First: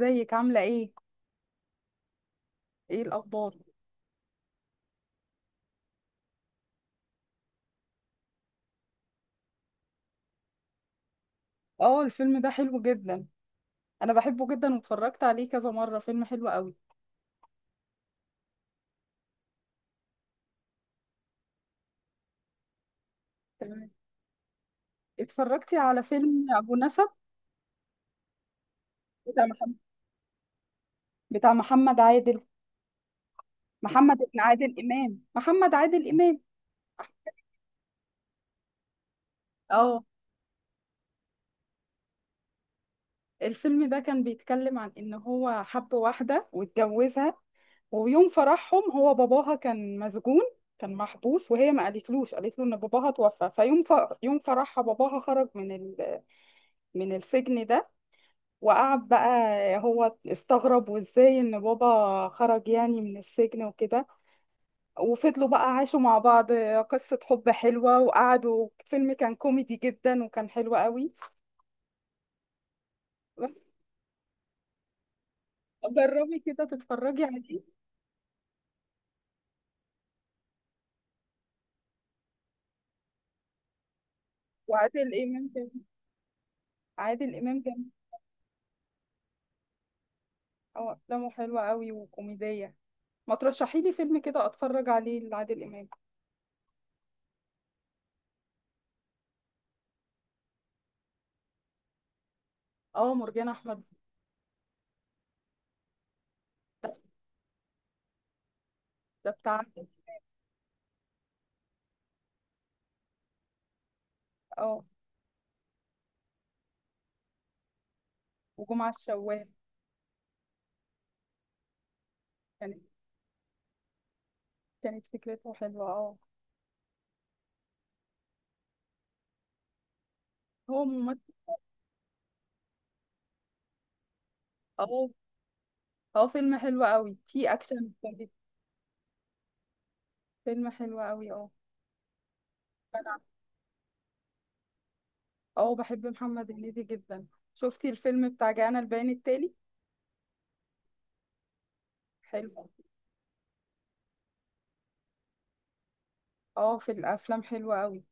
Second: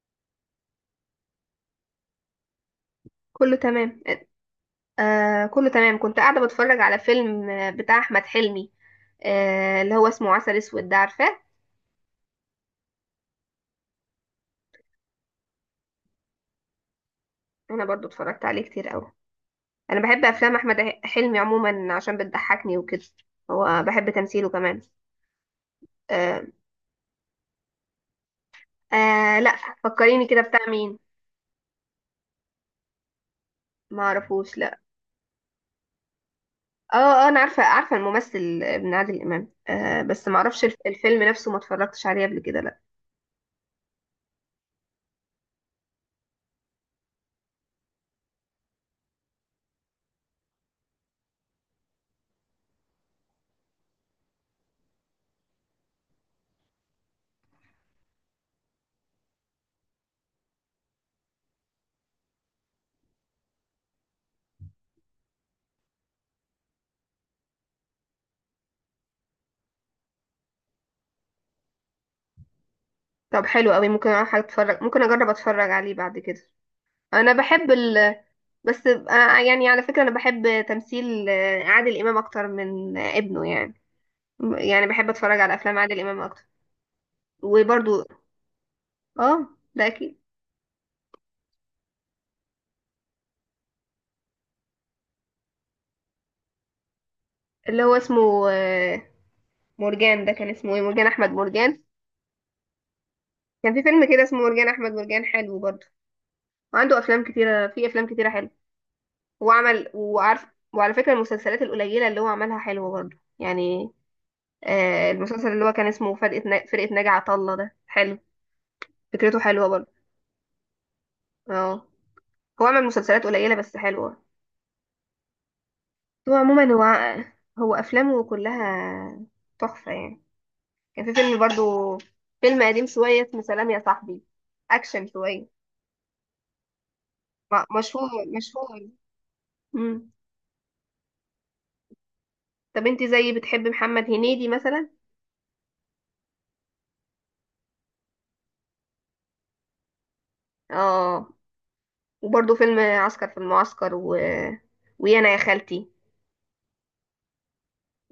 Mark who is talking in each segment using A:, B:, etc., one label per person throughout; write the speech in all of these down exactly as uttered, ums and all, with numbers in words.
A: ازيك عاملة ايه؟ ايه الأخبار؟
B: كله تمام. آه، كله تمام، كنت قاعدة بتفرج على فيلم، آه، بتاع أحمد حلمي. آه، اللي هو اسمه عسل أسود ده، عارفاه؟
A: اه، الفيلم ده حلو جدا. أنا بحبه جدا واتفرجت عليه كذا مرة، فيلم حلو قوي.
B: أنا برضو اتفرجت عليه كتير أوي. أنا بحب أفلام أحمد ح- حلمي عموما، عشان بتضحكني وكده. هو
A: تمام.
B: بحب تمثيله كمان.
A: اتفرجتي على
B: آه.
A: فيلم أبو نسب؟
B: آه
A: بتاع
B: لا.
A: محمد،
B: فكريني كده بتاع مين؟
A: بتاع محمد عادل،
B: ما
A: محمد ابن
B: اعرفوش،
A: عادل
B: لا.
A: إمام، محمد عادل إمام.
B: اه، آه، انا عارفه عارفه الممثل ابن عادل امام، آه،
A: اه،
B: بس ما اعرفش الف- الفيلم نفسه، ما اتفرجتش عليه قبل كده، لا.
A: الفيلم ده كان بيتكلم عن إن هو حب واحدة واتجوزها. ويوم فرحهم هو باباها كان مسجون، كان محبوس، وهي ما قالتلوش، قالت له ان باباها توفى. فيوم ف... يوم فرحها باباها خرج من ال... من السجن ده. وقعد بقى، هو استغرب وازاي ان بابا خرج يعني من السجن وكده. وفضلوا بقى عاشوا مع بعض، قصة حب حلوة، وقعدوا. فيلم كان كوميدي جدا وكان حلو قوي.
B: طب حلو قوي، ممكن اروح اتفرج، ممكن اجرب اتفرج عليه بعد
A: جربي
B: كده.
A: كده تتفرجي
B: انا
A: عليه.
B: بحب ال بس آه، يعني على فكرة أنا بحب تمثيل آه، عادل إمام أكتر من آه، ابنه، يعني. يعني بحب
A: وعادل
B: أتفرج
A: امام
B: على أفلام
A: جميل،
B: عادل إمام أكتر.
A: عادل امام جميل.
B: وبرضو آه، ده أكيد.
A: اه، افلامه حلوة قوي وكوميدية، ما ترشحي لي فيلم كده اتفرج عليه لعادل امام.
B: اللي هو اسمه آه، مرجان، ده كان اسمه إيه؟ مرجان أحمد مرجان.
A: اه، مرجان
B: كان
A: احمد.
B: في فيلم كده اسمه مرجان أحمد مرجان حلو برضو. وعنده أفلام كتيرة، في أفلام كتيرة حلوة.
A: ده بتاع عادل.
B: وعمل وعارف. وعلى فكرة، المسلسلات القليلة اللي هو عملها حلوة برضو يعني.
A: اه،
B: آه، المسلسل اللي هو كان اسمه فرقة نا- فرقة ناجي عطا الله ده حلو.
A: وجمعة
B: فكرته
A: الشوال.
B: حلوة برضو. اه. هو
A: كانت
B: عمل مسلسلات قليلة بس حلوة.
A: كانت فكرته حلوة، اه.
B: هو عموما هو، هو أفلامه كلها تحفة يعني.
A: هو
B: كان في
A: ممثل.
B: فيلم برضو، فيلم قديم شوية اسمه سلام يا صاحبي، أكشن
A: اه.
B: شوية.
A: اه، فيلم حلو قوي فيه
B: م-
A: اكشن
B: مشهور،
A: وكده.
B: مشهور. مم.
A: فيلم حلو قوي، اه.
B: طب انت
A: انا
B: زي بتحب محمد هنيدي مثلا؟
A: اه، بحب محمد هنيدي جدا. شفتي الفيلم بتاع جانا البيان التالي؟
B: اه.
A: حلو.
B: وبرضو فيلم عسكر في المعسكر و... ويانا يا خالتي.
A: اه، في الافلام حلوة قوي،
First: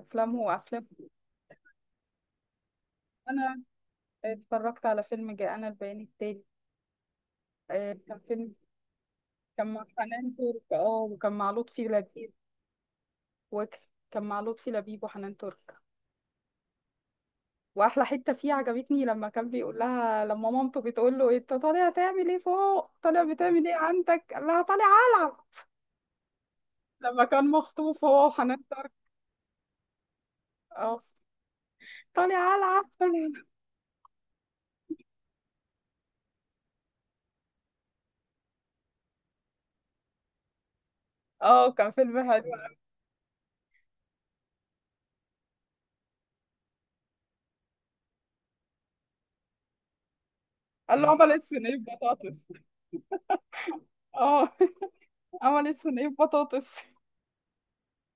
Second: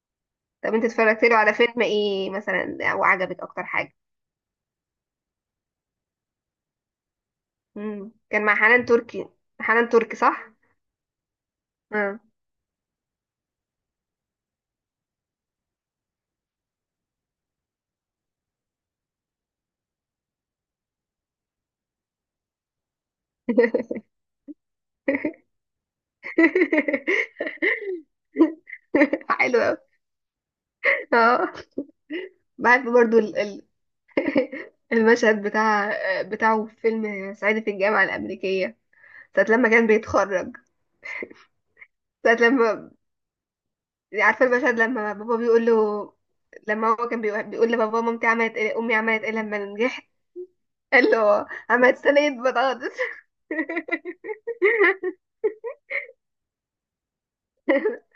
A: افلامه
B: طب
A: وافلام.
B: انت اتفرجت له على فيلم ايه مثلا وعجبك
A: انا
B: اكتر حاجة؟
A: اتفرجت على فيلم جانا البيان التالي، آه،
B: مم،
A: كان
B: كان
A: فيلم.
B: مع حنان تركي.
A: كان مع
B: حنان تركي
A: حنان
B: صح؟
A: ترك، اه، وكان مع لطفي
B: اه.
A: لبيب، وكان مع لطفي لبيب وحنان ترك. واحلى حته فيه عجبتني لما كان بيقول لها، لما مامته بتقول له انت طالع تعمل ايه فوق، طالع بتعمل ايه عندك، قال لها طالع، لما كان مخطوف هو وحنان ترك.
B: حلو أوي.
A: اه.
B: اه.
A: طالع العب
B: بحب برضو ال-
A: طالع-
B: ال- المشهد بتاع، بتاعه في فيلم صعيدي في الجامعة الأمريكية، ساعة لما كان بيتخرج.
A: اه، كان فيلم
B: ساعة
A: حلو.
B: لما، عارفة المشهد لما بابا بيقول له، لما هو كان بيقول، بيقول لبابا مامتي عملت ايه، أمي عملت ايه لما نجحت؟
A: قال
B: قال
A: له عملت
B: له
A: صينيه
B: عملت صينية
A: بطاطس.
B: بطاطس.
A: اه عملت صينيه بطاطس.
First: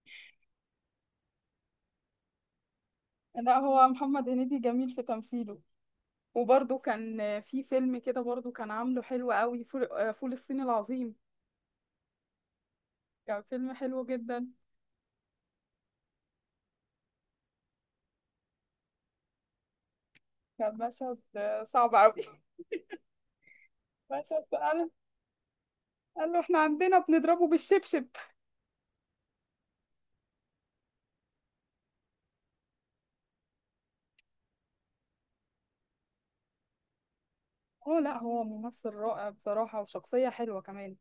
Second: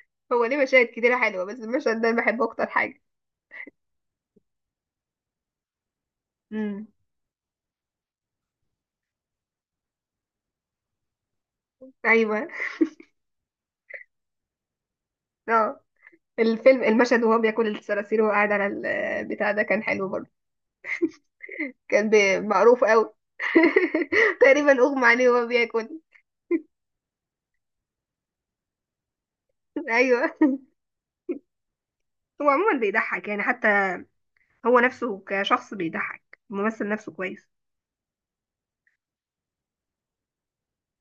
B: هو ليه مشاهد كتيرة حلوة، بس المشهد ده أنا بحبه أكتر حاجة.
A: لا، هو محمد هنيدي جميل في تمثيله. وبرده
B: امم.
A: كان في فيلم كده، برده كان عامله حلو قوي، فول آه، فول الصين العظيم،
B: أيوه.
A: كان فيلم حلو جدا.
B: اه. الفيلم، المشهد وهو بياكل الصراصير وهو قاعد على البتاع ده، كان حلو برضه.
A: كان مشهد آه، صعب
B: كان
A: قوي
B: بي- معروف قوي.
A: مشهد
B: تقريبا
A: قال،
B: اغمى عليه وهو بياكل.
A: قال له احنا عندنا بنضربه بالشبشب.
B: ايوه. هو عموما بيضحك يعني، حتى هو نفسه كشخص بيضحك، الممثل نفسه كويس.
A: اه، لا، هو ممثل رائع بصراحة، وشخصية حلوة كمان.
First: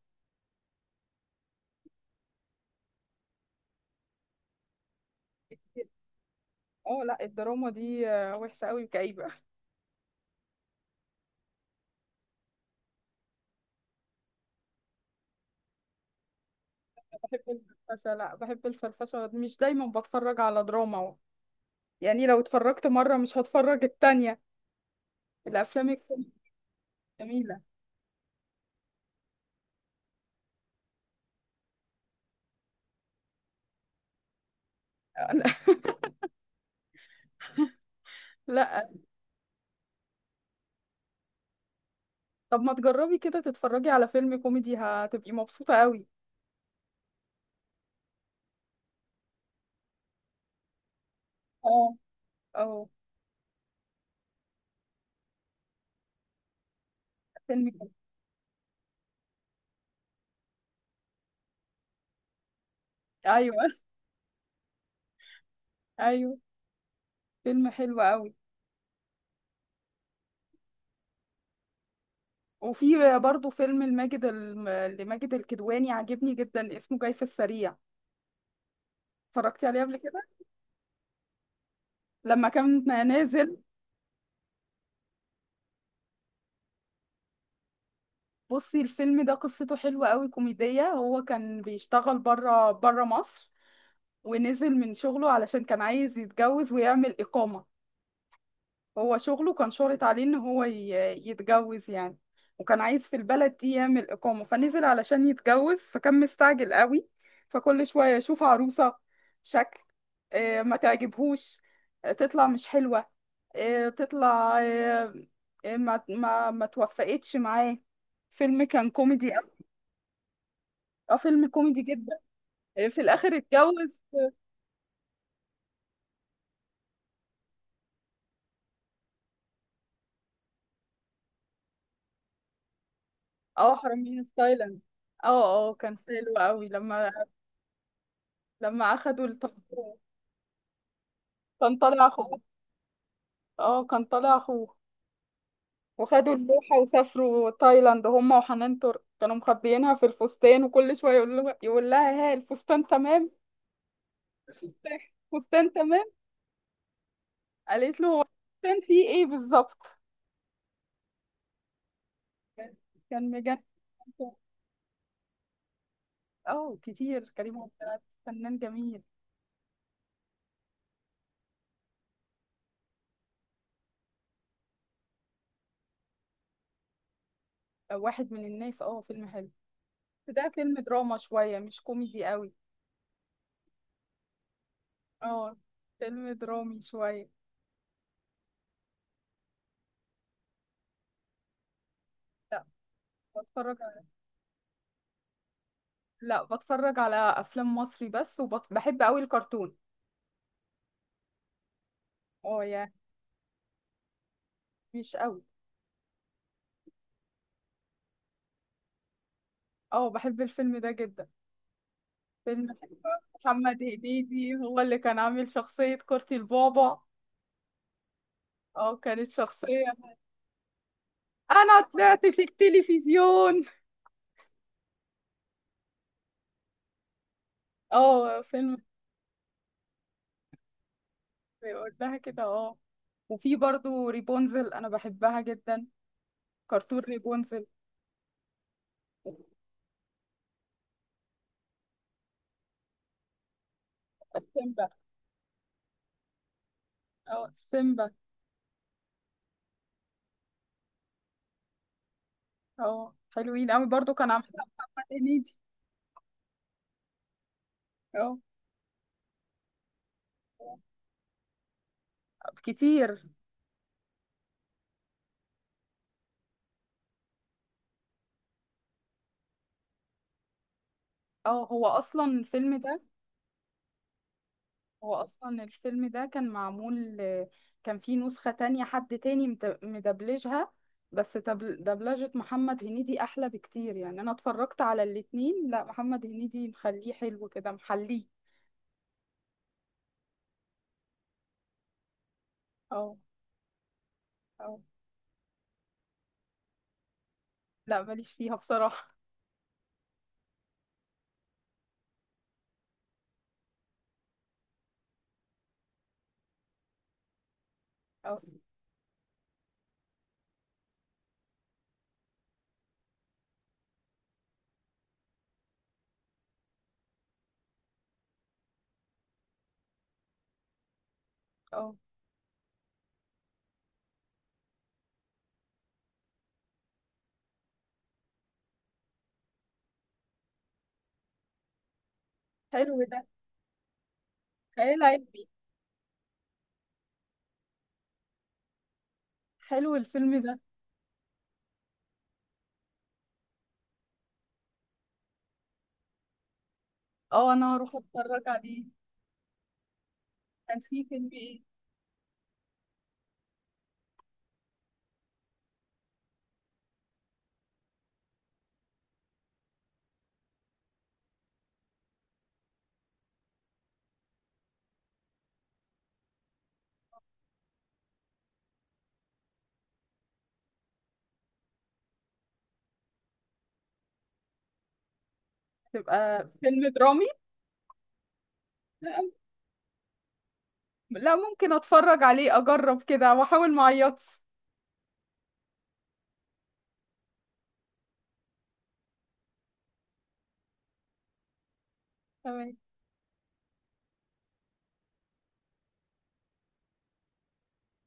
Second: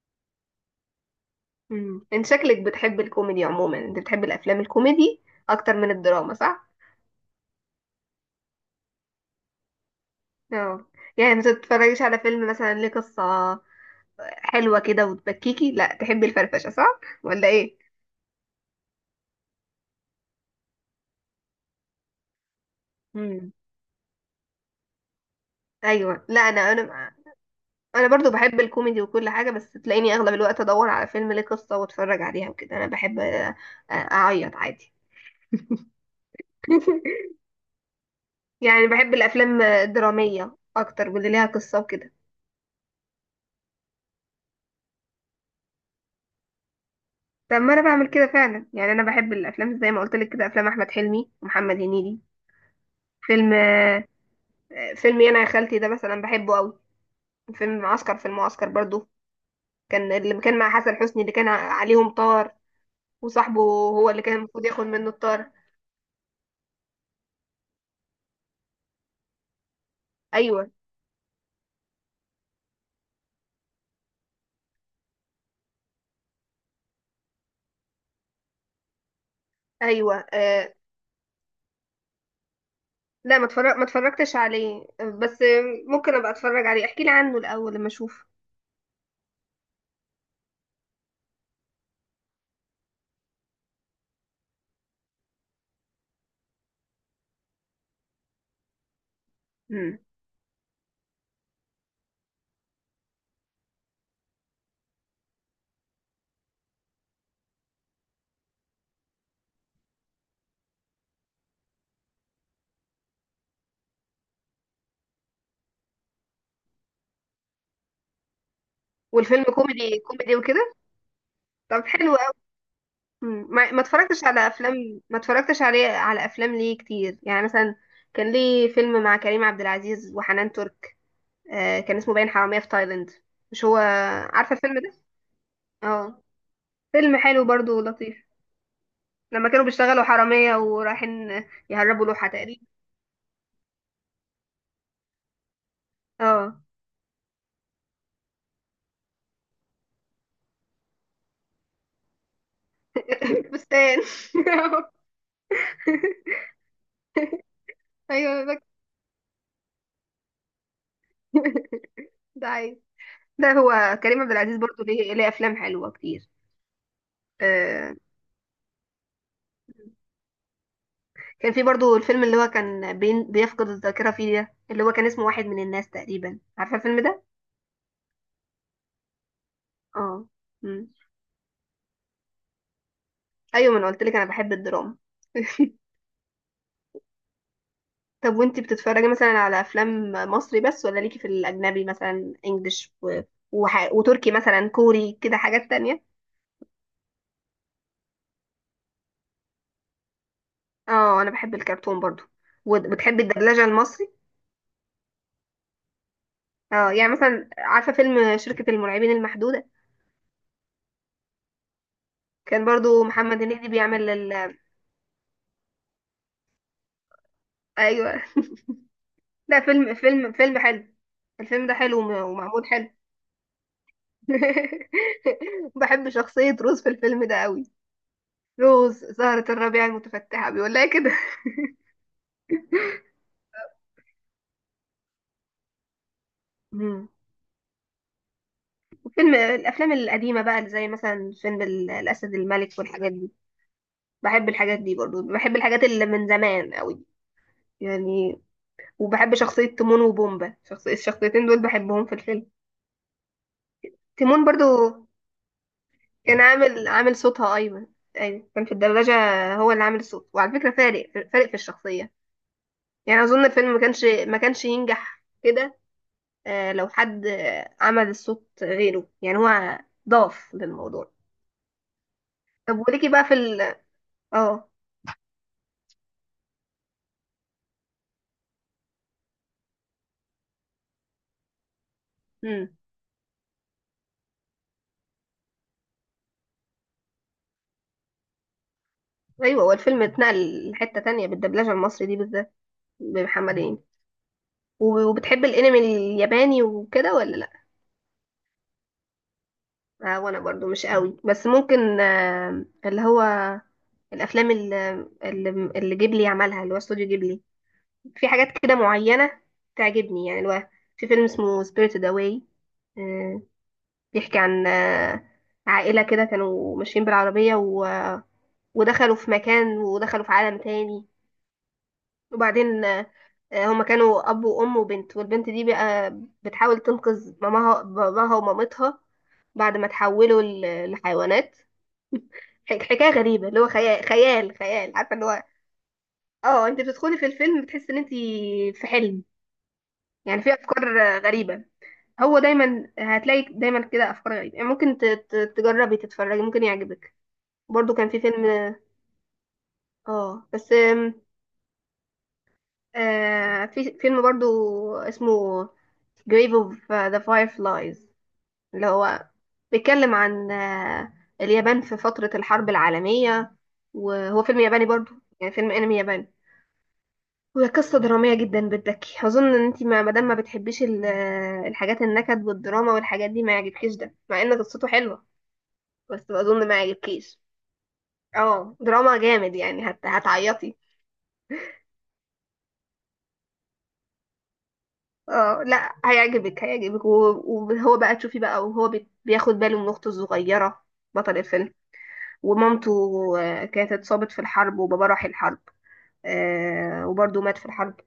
B: امم، انت شكلك بتحب الكوميدي عموما، انت بتحب الافلام الكوميدي اكتر من الدراما صح؟
A: اه، لا، الدراما دي آه، وحشة قوي وكئيبة.
B: اه يعني، ما تتفرجيش على فيلم مثلا ليه قصة حلوة كده وتبكيكي؟ لا تحبي الفرفشة صح
A: بحب
B: ولا ايه؟
A: الفرفشة، لا بحب الفرفشة، مش دايما بتفرج على دراما و- يعني لو اتفرجت مرة مش
B: امم.
A: هتفرج التانية. الأفلام
B: ايوه.
A: الكوميدي
B: لا انا، انا
A: جميلة.
B: انا برضو بحب الكوميدي وكل حاجه، بس تلاقيني اغلب الوقت ادور على فيلم ليه قصه واتفرج عليها وكده. انا بحب آه، آه، اعيط عادي. يعني
A: لا.
B: بحب الافلام الدراميه اكتر، واللي ليها قصه وكده.
A: طب ما تجربي كده تتفرجي على فيلم كوميدي، هتبقي مبسوطة قوي.
B: طب ما انا بعمل كده فعلا يعني، انا بحب الافلام زي ما قلت لك كده، افلام احمد حلمي ومحمد
A: اه.
B: هنيدي.
A: اه،
B: فيلم آه، آه، فيلم انا يا خالتي ده مثلا بحبه قوي.
A: فيلم
B: فيلم
A: كوميدي.
B: معسكر في المعسكر برضو، كان اللي كان مع حسن حسني، اللي كان ع- عليهم طار، وصاحبه
A: ايوه
B: هو اللي كان المفروض ياخد منه الطار.
A: ايوه، فيلم حلو قوي.
B: ايوه.
A: وفي برضه فيلم لماجد الم- لماجد الكدواني عاجبني جدا، اسمه جاي في السريع. اتفرجتي عليه قبل
B: ايوه.
A: كده؟
B: آه،
A: لما كان
B: لا، ما
A: نازل.
B: اتفرج ما اتفرجتش عليه، بس ممكن ابقى اتفرج عليه، احكي لي عنه الاول لما اشوف.
A: بصي الفيلم ده قصته حلوة قوي، كوميدية. هو كان بيشتغل بره بره مصر، ونزل من شغله علشان كان عايز يتجوز ويعمل إقامة. هو شغله كان
B: امم.
A: شرط عليه إن هو ي- يتجوز يعني. وكان عايز في البلد دي يعمل إقامة، فنزل علشان يتجوز، فكان مستعجل قوي، فكل شوية يشوف عروسة، شكل، آه، ما تعجبهوش، آه، تطلع مش حلوة، آه، تطلع آه، آه، ما ما ما توفقتش معاه. فيلم كان كوميدي،
B: والفيلم كوميدي، كوميدي وكده.
A: اه فيلم كوميدي
B: طب حلو
A: جدا.
B: قوي.
A: آه، في الاخر
B: ما ما
A: اتجوز.
B: اتفرجتش على افلام ما اتفرجتش عليه على افلام ليه كتير يعني، مثلا كان ليه فيلم مع كريم عبد العزيز وحنان ترك، آه، كان اسمه باين حرامية في تايلاند، مش
A: اه،
B: هو؟
A: حرامية في
B: عارفة الفيلم
A: تايلاند.
B: ده؟
A: اه اه، كان
B: اه.
A: حلو قوي لما
B: فيلم حلو برضو ولطيف.
A: لما اخدوا
B: لما كانوا
A: الطلبة.
B: بيشتغلوا حرامية ورايحين
A: كان طالع
B: يهربوا لوحة
A: اخوه.
B: تقريبا.
A: اه، كان طالع اخوه، وخدوا
B: اه.
A: اللوحة وسافروا تايلاند هما وحنان ترك، كانوا مخبيينها في الفستان، وكل شوية يقول له، يقول لها: ها الفستان تمام؟
B: فستان.
A: الفستان، الفستان تمام. قالت له هو
B: ايوه أنا
A: الفستان فيه ايه بالظبط؟
B: فاكرة. ده عيب.
A: كان
B: ده
A: مجنن.
B: هو كريم عبد العزيز برضو ليه، ليه افلام حلوه كتير.
A: اه كتير، كريم عبد
B: آه.
A: العزيز فنان جميل.
B: كان في برضو الفيلم اللي هو كان بين بيفقد الذاكره فيه ده، اللي هو كان اسمه واحد من الناس تقريبا، عارفه الفيلم ده؟
A: آه، واحد من الناس، اه فيلم حلو.
B: اه.
A: ده فيلم
B: مم.
A: دراما شوية، مش كوميدي قوي.
B: ايوه، ما انا قلت لك انا بحب الدراما.
A: اه، فيلم درامي شوية.
B: طب وانتي بتتفرجي مثلا على افلام مصري بس، ولا ليكي في الاجنبي مثلا
A: لا،
B: انجليش و...
A: بتفرج
B: وح...
A: على...
B: وتركي مثلا، كوري كده حاجات تانية؟
A: لا، بتفرج على أفلام مصري بس، وبحب قوي الكرتون.
B: اه، انا بحب الكرتون برضو.
A: اه يعني،
B: وبتحبي الدبلجه المصري؟
A: مش قوي.
B: اه يعني، مثلا عارفه فيلم شركه المرعبين المحدوده؟
A: اه، بحب الفيلم ده جدا،
B: كان
A: فيلم حلو.
B: برضو محمد هنيدي
A: محمد
B: بيعمل
A: هنيدي
B: ال...
A: هو اللي كان عامل شخصية كورتي البابا.
B: ايوه.
A: اه، كانت
B: لا
A: شخصية
B: فيلم، فيلم فيلم حلو، الفيلم ده
A: أنا
B: حلو وم-
A: طلعت في
B: ومعمول حلو.
A: التلفزيون.
B: بحب شخصية روز في الفيلم ده قوي.
A: اه، فيلم.
B: روز زهرة الربيع المتفتحة، بيقول لها كده.
A: بيقول لها كده، اه. وفي برضو ريبونزل، أنا بحبها جدا، كرتون.
B: مم. وفيلم،
A: ريبونزل.
B: الأفلام القديمة بقى اللي زي مثلا فيلم ال- الأسد الملك والحاجات دي. بحب الحاجات دي برضو، بحب الحاجات اللي من زمان قوي
A: اه، سيمبا.
B: يعني. وبحب شخصية تيمون وبومبا، شخصية الشخصيتين دول بحبهم في الفيلم.
A: اه، حلوين قوي برضو، كان عامل
B: تيمون برضو
A: محمد هنيدي.
B: كان عامل، عامل صوتها ايمن.
A: اه
B: ايوه كان في الدبلجه، هو اللي عامل الصوت، وعلى فكره فارق، فارق في الشخصيه
A: كتير.
B: يعني. اظن الفيلم ما كانش ما كانش ينجح كده آه، لو حد آه، عمل الصوت غيره، يعني هو ضاف للموضوع.
A: اه، هو اصلا الفيلم
B: طب
A: ده
B: وليكي بقى في ال، اه.
A: هو اصلا الفيلم ده كان معمول، كان فيه نسخة تانية حد تاني مد- مدبلجها، بس دبل- دبلجة
B: امم.
A: محمد هنيدي احلى بكتير، يعني انا اتفرجت على الاتنين. لا، محمد هنيدي مخليه حلو كده، محليه.
B: ايوه، هو الفيلم اتنقل لحته تانية بالدبلجه المصري دي بالذات،
A: اه.
B: بمحمد هنيدي.
A: اه
B: و- وبتحب الانمي الياباني وكده ولا لا؟
A: لا، ماليش فيها بصراحة.
B: آه، وانا برضو مش قوي، بس ممكن آه، اللي هو الافلام اللي اللي جيبلي عملها، اللي هو استوديو جيبلي، في
A: اه.
B: حاجات كده معينه تعجبني يعني. اللي هو في فيلم اسمه سبيريتد اواي، بيحكي عن آه، عائله كده كانوا ماشيين بالعربيه و- ودخلوا في مكان، ودخلوا في عالم تاني.
A: اه،
B: وبعدين آه، آه، هما كانوا اب وام وبنت، والبنت دي بقى بتحاول تنقذ ماماها، باباها ومامتها، بعد ما تحولوا ل- لحيوانات. حك-
A: حلو
B: حكايه
A: ده.
B: غريبه، اللي هو خيال، خيال خيال،
A: خيال
B: عارفه اللي هو،
A: علمي،
B: اه، انت بتدخلي في الفيلم بتحسي ان انت في حلم.
A: حلو الفيلم
B: يعني في
A: ده.
B: افكار آه، غريبة. هو دايما هتلاقي دايما كده افكار غريبة يعني، ممكن ت- ت- تجربي تتفرجي، ممكن يعجبك.
A: اه، انا
B: برضو
A: هروح
B: كان في
A: اتفرج
B: فيلم،
A: عليه.
B: اه بس
A: كان
B: آم،
A: في فيلم ايه؟
B: آه في فيلم برضو اسمه Grave of the Fireflies، اللي هو بيتكلم عن آه، اليابان في فترة الحرب العالمية، وهو فيلم ياباني برضو، يعني فيلم انمي ياباني. هي قصة درامية جدا بتبكي، أظن إن أنتي ما مادام ما بتحبيش ال- الحاجات النكد والدراما والحاجات دي ما يعجبكيش، ده مع إن قصته حلوة. بس
A: تبقى
B: أظن ما
A: فيلم درامي.
B: يعجبكيش. اه دراما
A: لا،
B: جامد يعني، هت... هتعيطي.
A: لا، ممكن اتفرج عليه، اجرب كده واحاول ما اعيطش.
B: اه لا هيعجبك هيعجبك. و- وهو بقى تشوفي بقى، وهو بي- بياخد باله من أخته الصغيرة، بطل الفيلم.
A: تمام.
B: ومامته آه، كانت اتصابت في الحرب، وبابا راح الحرب آه، وبرضه مات في الحرب.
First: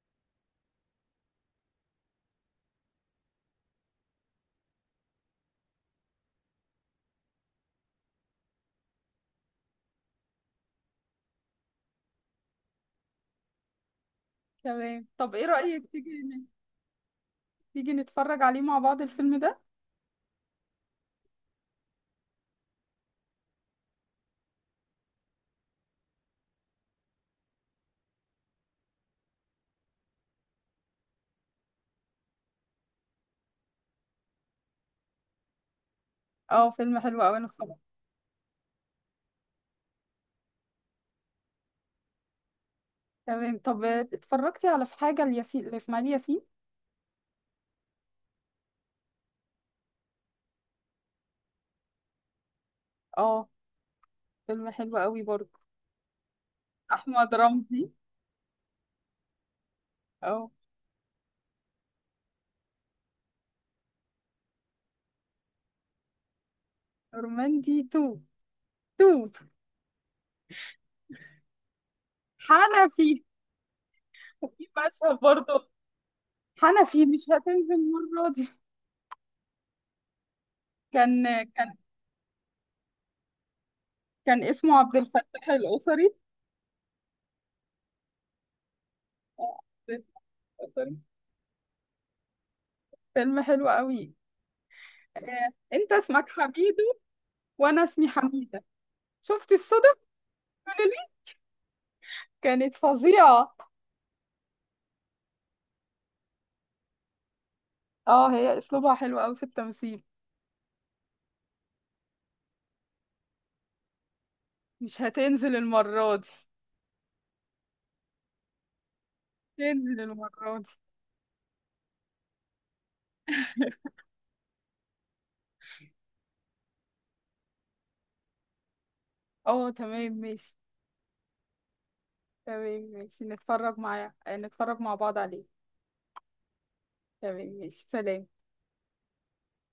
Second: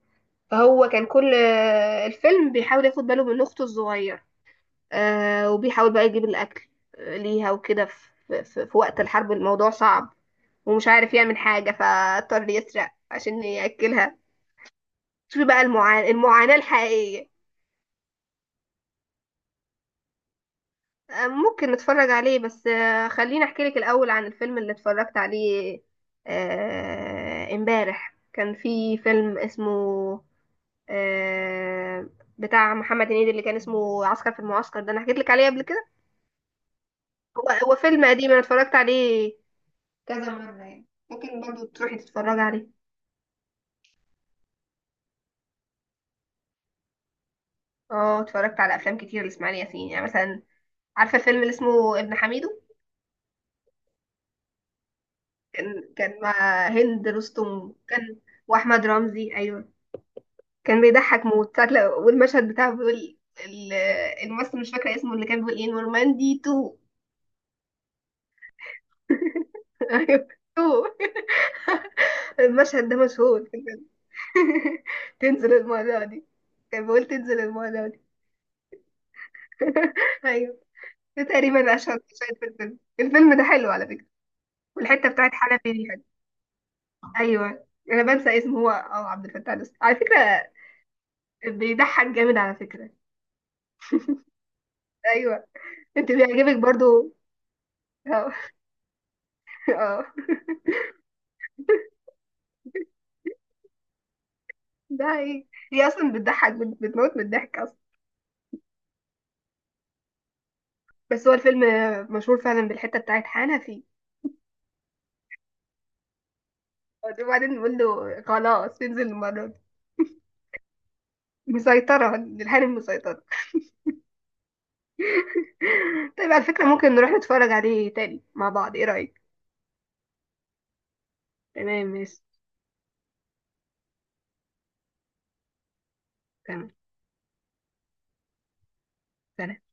B: فهو كان كل آه، الفيلم بيحاول ياخد باله من أخته الصغيرة، آه، وبيحاول بقى يجيب الأكل آه، ليها وكده. في, في, في وقت الحرب الموضوع صعب، ومش عارف يعمل حاجة، فاضطر يسرق عشان يأكلها.
A: تمام، طب
B: شوفي
A: ايه
B: بقى
A: رأيك تيجي
B: المعاناة،
A: ن-
B: المعاناة الحقيقية.
A: تيجي نتفرج عليه مع بعض الفيلم ده؟
B: آه ممكن نتفرج عليه، بس آه خليني أحكي لك الأول عن الفيلم اللي اتفرجت عليه آه، امبارح. كان في فيلم اسمه آه، بتاع محمد هنيدي، اللي كان اسمه عسكر في المعسكر ده، أنا حكيت لك عليه قبل كده.
A: اه، فيلم حلو قوي،
B: هو،
A: انا طبعا.
B: هو فيلم قديم أنا اتفرجت عليه كذا مرة يعني، ممكن برضو تروحي تتفرجي عليه.
A: تمام، طب اتفرجتي على في حاجة الياسين لإسماعيل ياسين؟
B: اه اتفرجت على افلام كتير لاسماعيل ياسين يعني، مثلا عارفة الفيلم اللي اسمه ابن حميدو؟
A: اه، فيلم حلو قوي برضه.
B: كان كان مع هند
A: احمد
B: رستم،
A: رمزي.
B: كان. واحمد رمزي، ايوه.
A: اه،
B: كان بيضحك موت ساعة لو- والمشهد بتاعه بيقول ال- الممثل، مش فاكرة اسمه، اللي كان بيقول ايه نورماندي تو.
A: رمندي تو، تو.
B: ايوه، تو. المشهد ده
A: حنفي،
B: مشهور.
A: في مشهد
B: تنزل
A: برضه.
B: المرة دي. كان
A: حنفي
B: بيقول
A: مش
B: تنزل المرة
A: هتنزل
B: دي.
A: المرة دي.
B: ايوه. ده
A: كان كان
B: تقريبا اشهر مشاهد في الفيلم. الفيلم ده حلو على فكرة.
A: كان اسمه عبد
B: والحته بتاعت
A: الفتاح
B: حنفي دي حلوة.
A: الأسري.
B: ايوه. انا بنسى اسمه، هو اه عبد الفتاح
A: آه،
B: الأسطوري على فكره.
A: عارفة.
B: بيضحك جامد على فكره.
A: فيلم حلو قوي.
B: ايوه.
A: آه، انت
B: انت
A: اسمك
B: بيعجبك
A: حميدو،
B: برضو.
A: وانا اسمي
B: اه.
A: حميدة. شفتي الصدف
B: اه.
A: دي؟ كانت فظيعة.
B: ده هي، هي اصلا بتضحك، بت- بتموت من الضحك اصلا.
A: اه، هي اسلوبها حلو قوي في التمثيل.
B: بس هو الفيلم مشهور فعلا بالحته بتاعت حنفي،
A: مش هتنزل المرة دي،
B: وبعدين بيقول له خلاص انزل المره دي.
A: تنزل المرة دي.
B: مسيطره، الحنفي مسيطره. طيب على فكره ممكن نروح نتفرج عليه تاني مع بعض، ايه رايك؟
A: اه، تمام ماشي.
B: تمام ماشي.
A: تمام ماشي، نتفرج معايا، آه، نتفرج مع بعض عليه.
B: تمام.
A: تمام ماشي، سلام.
B: سلام.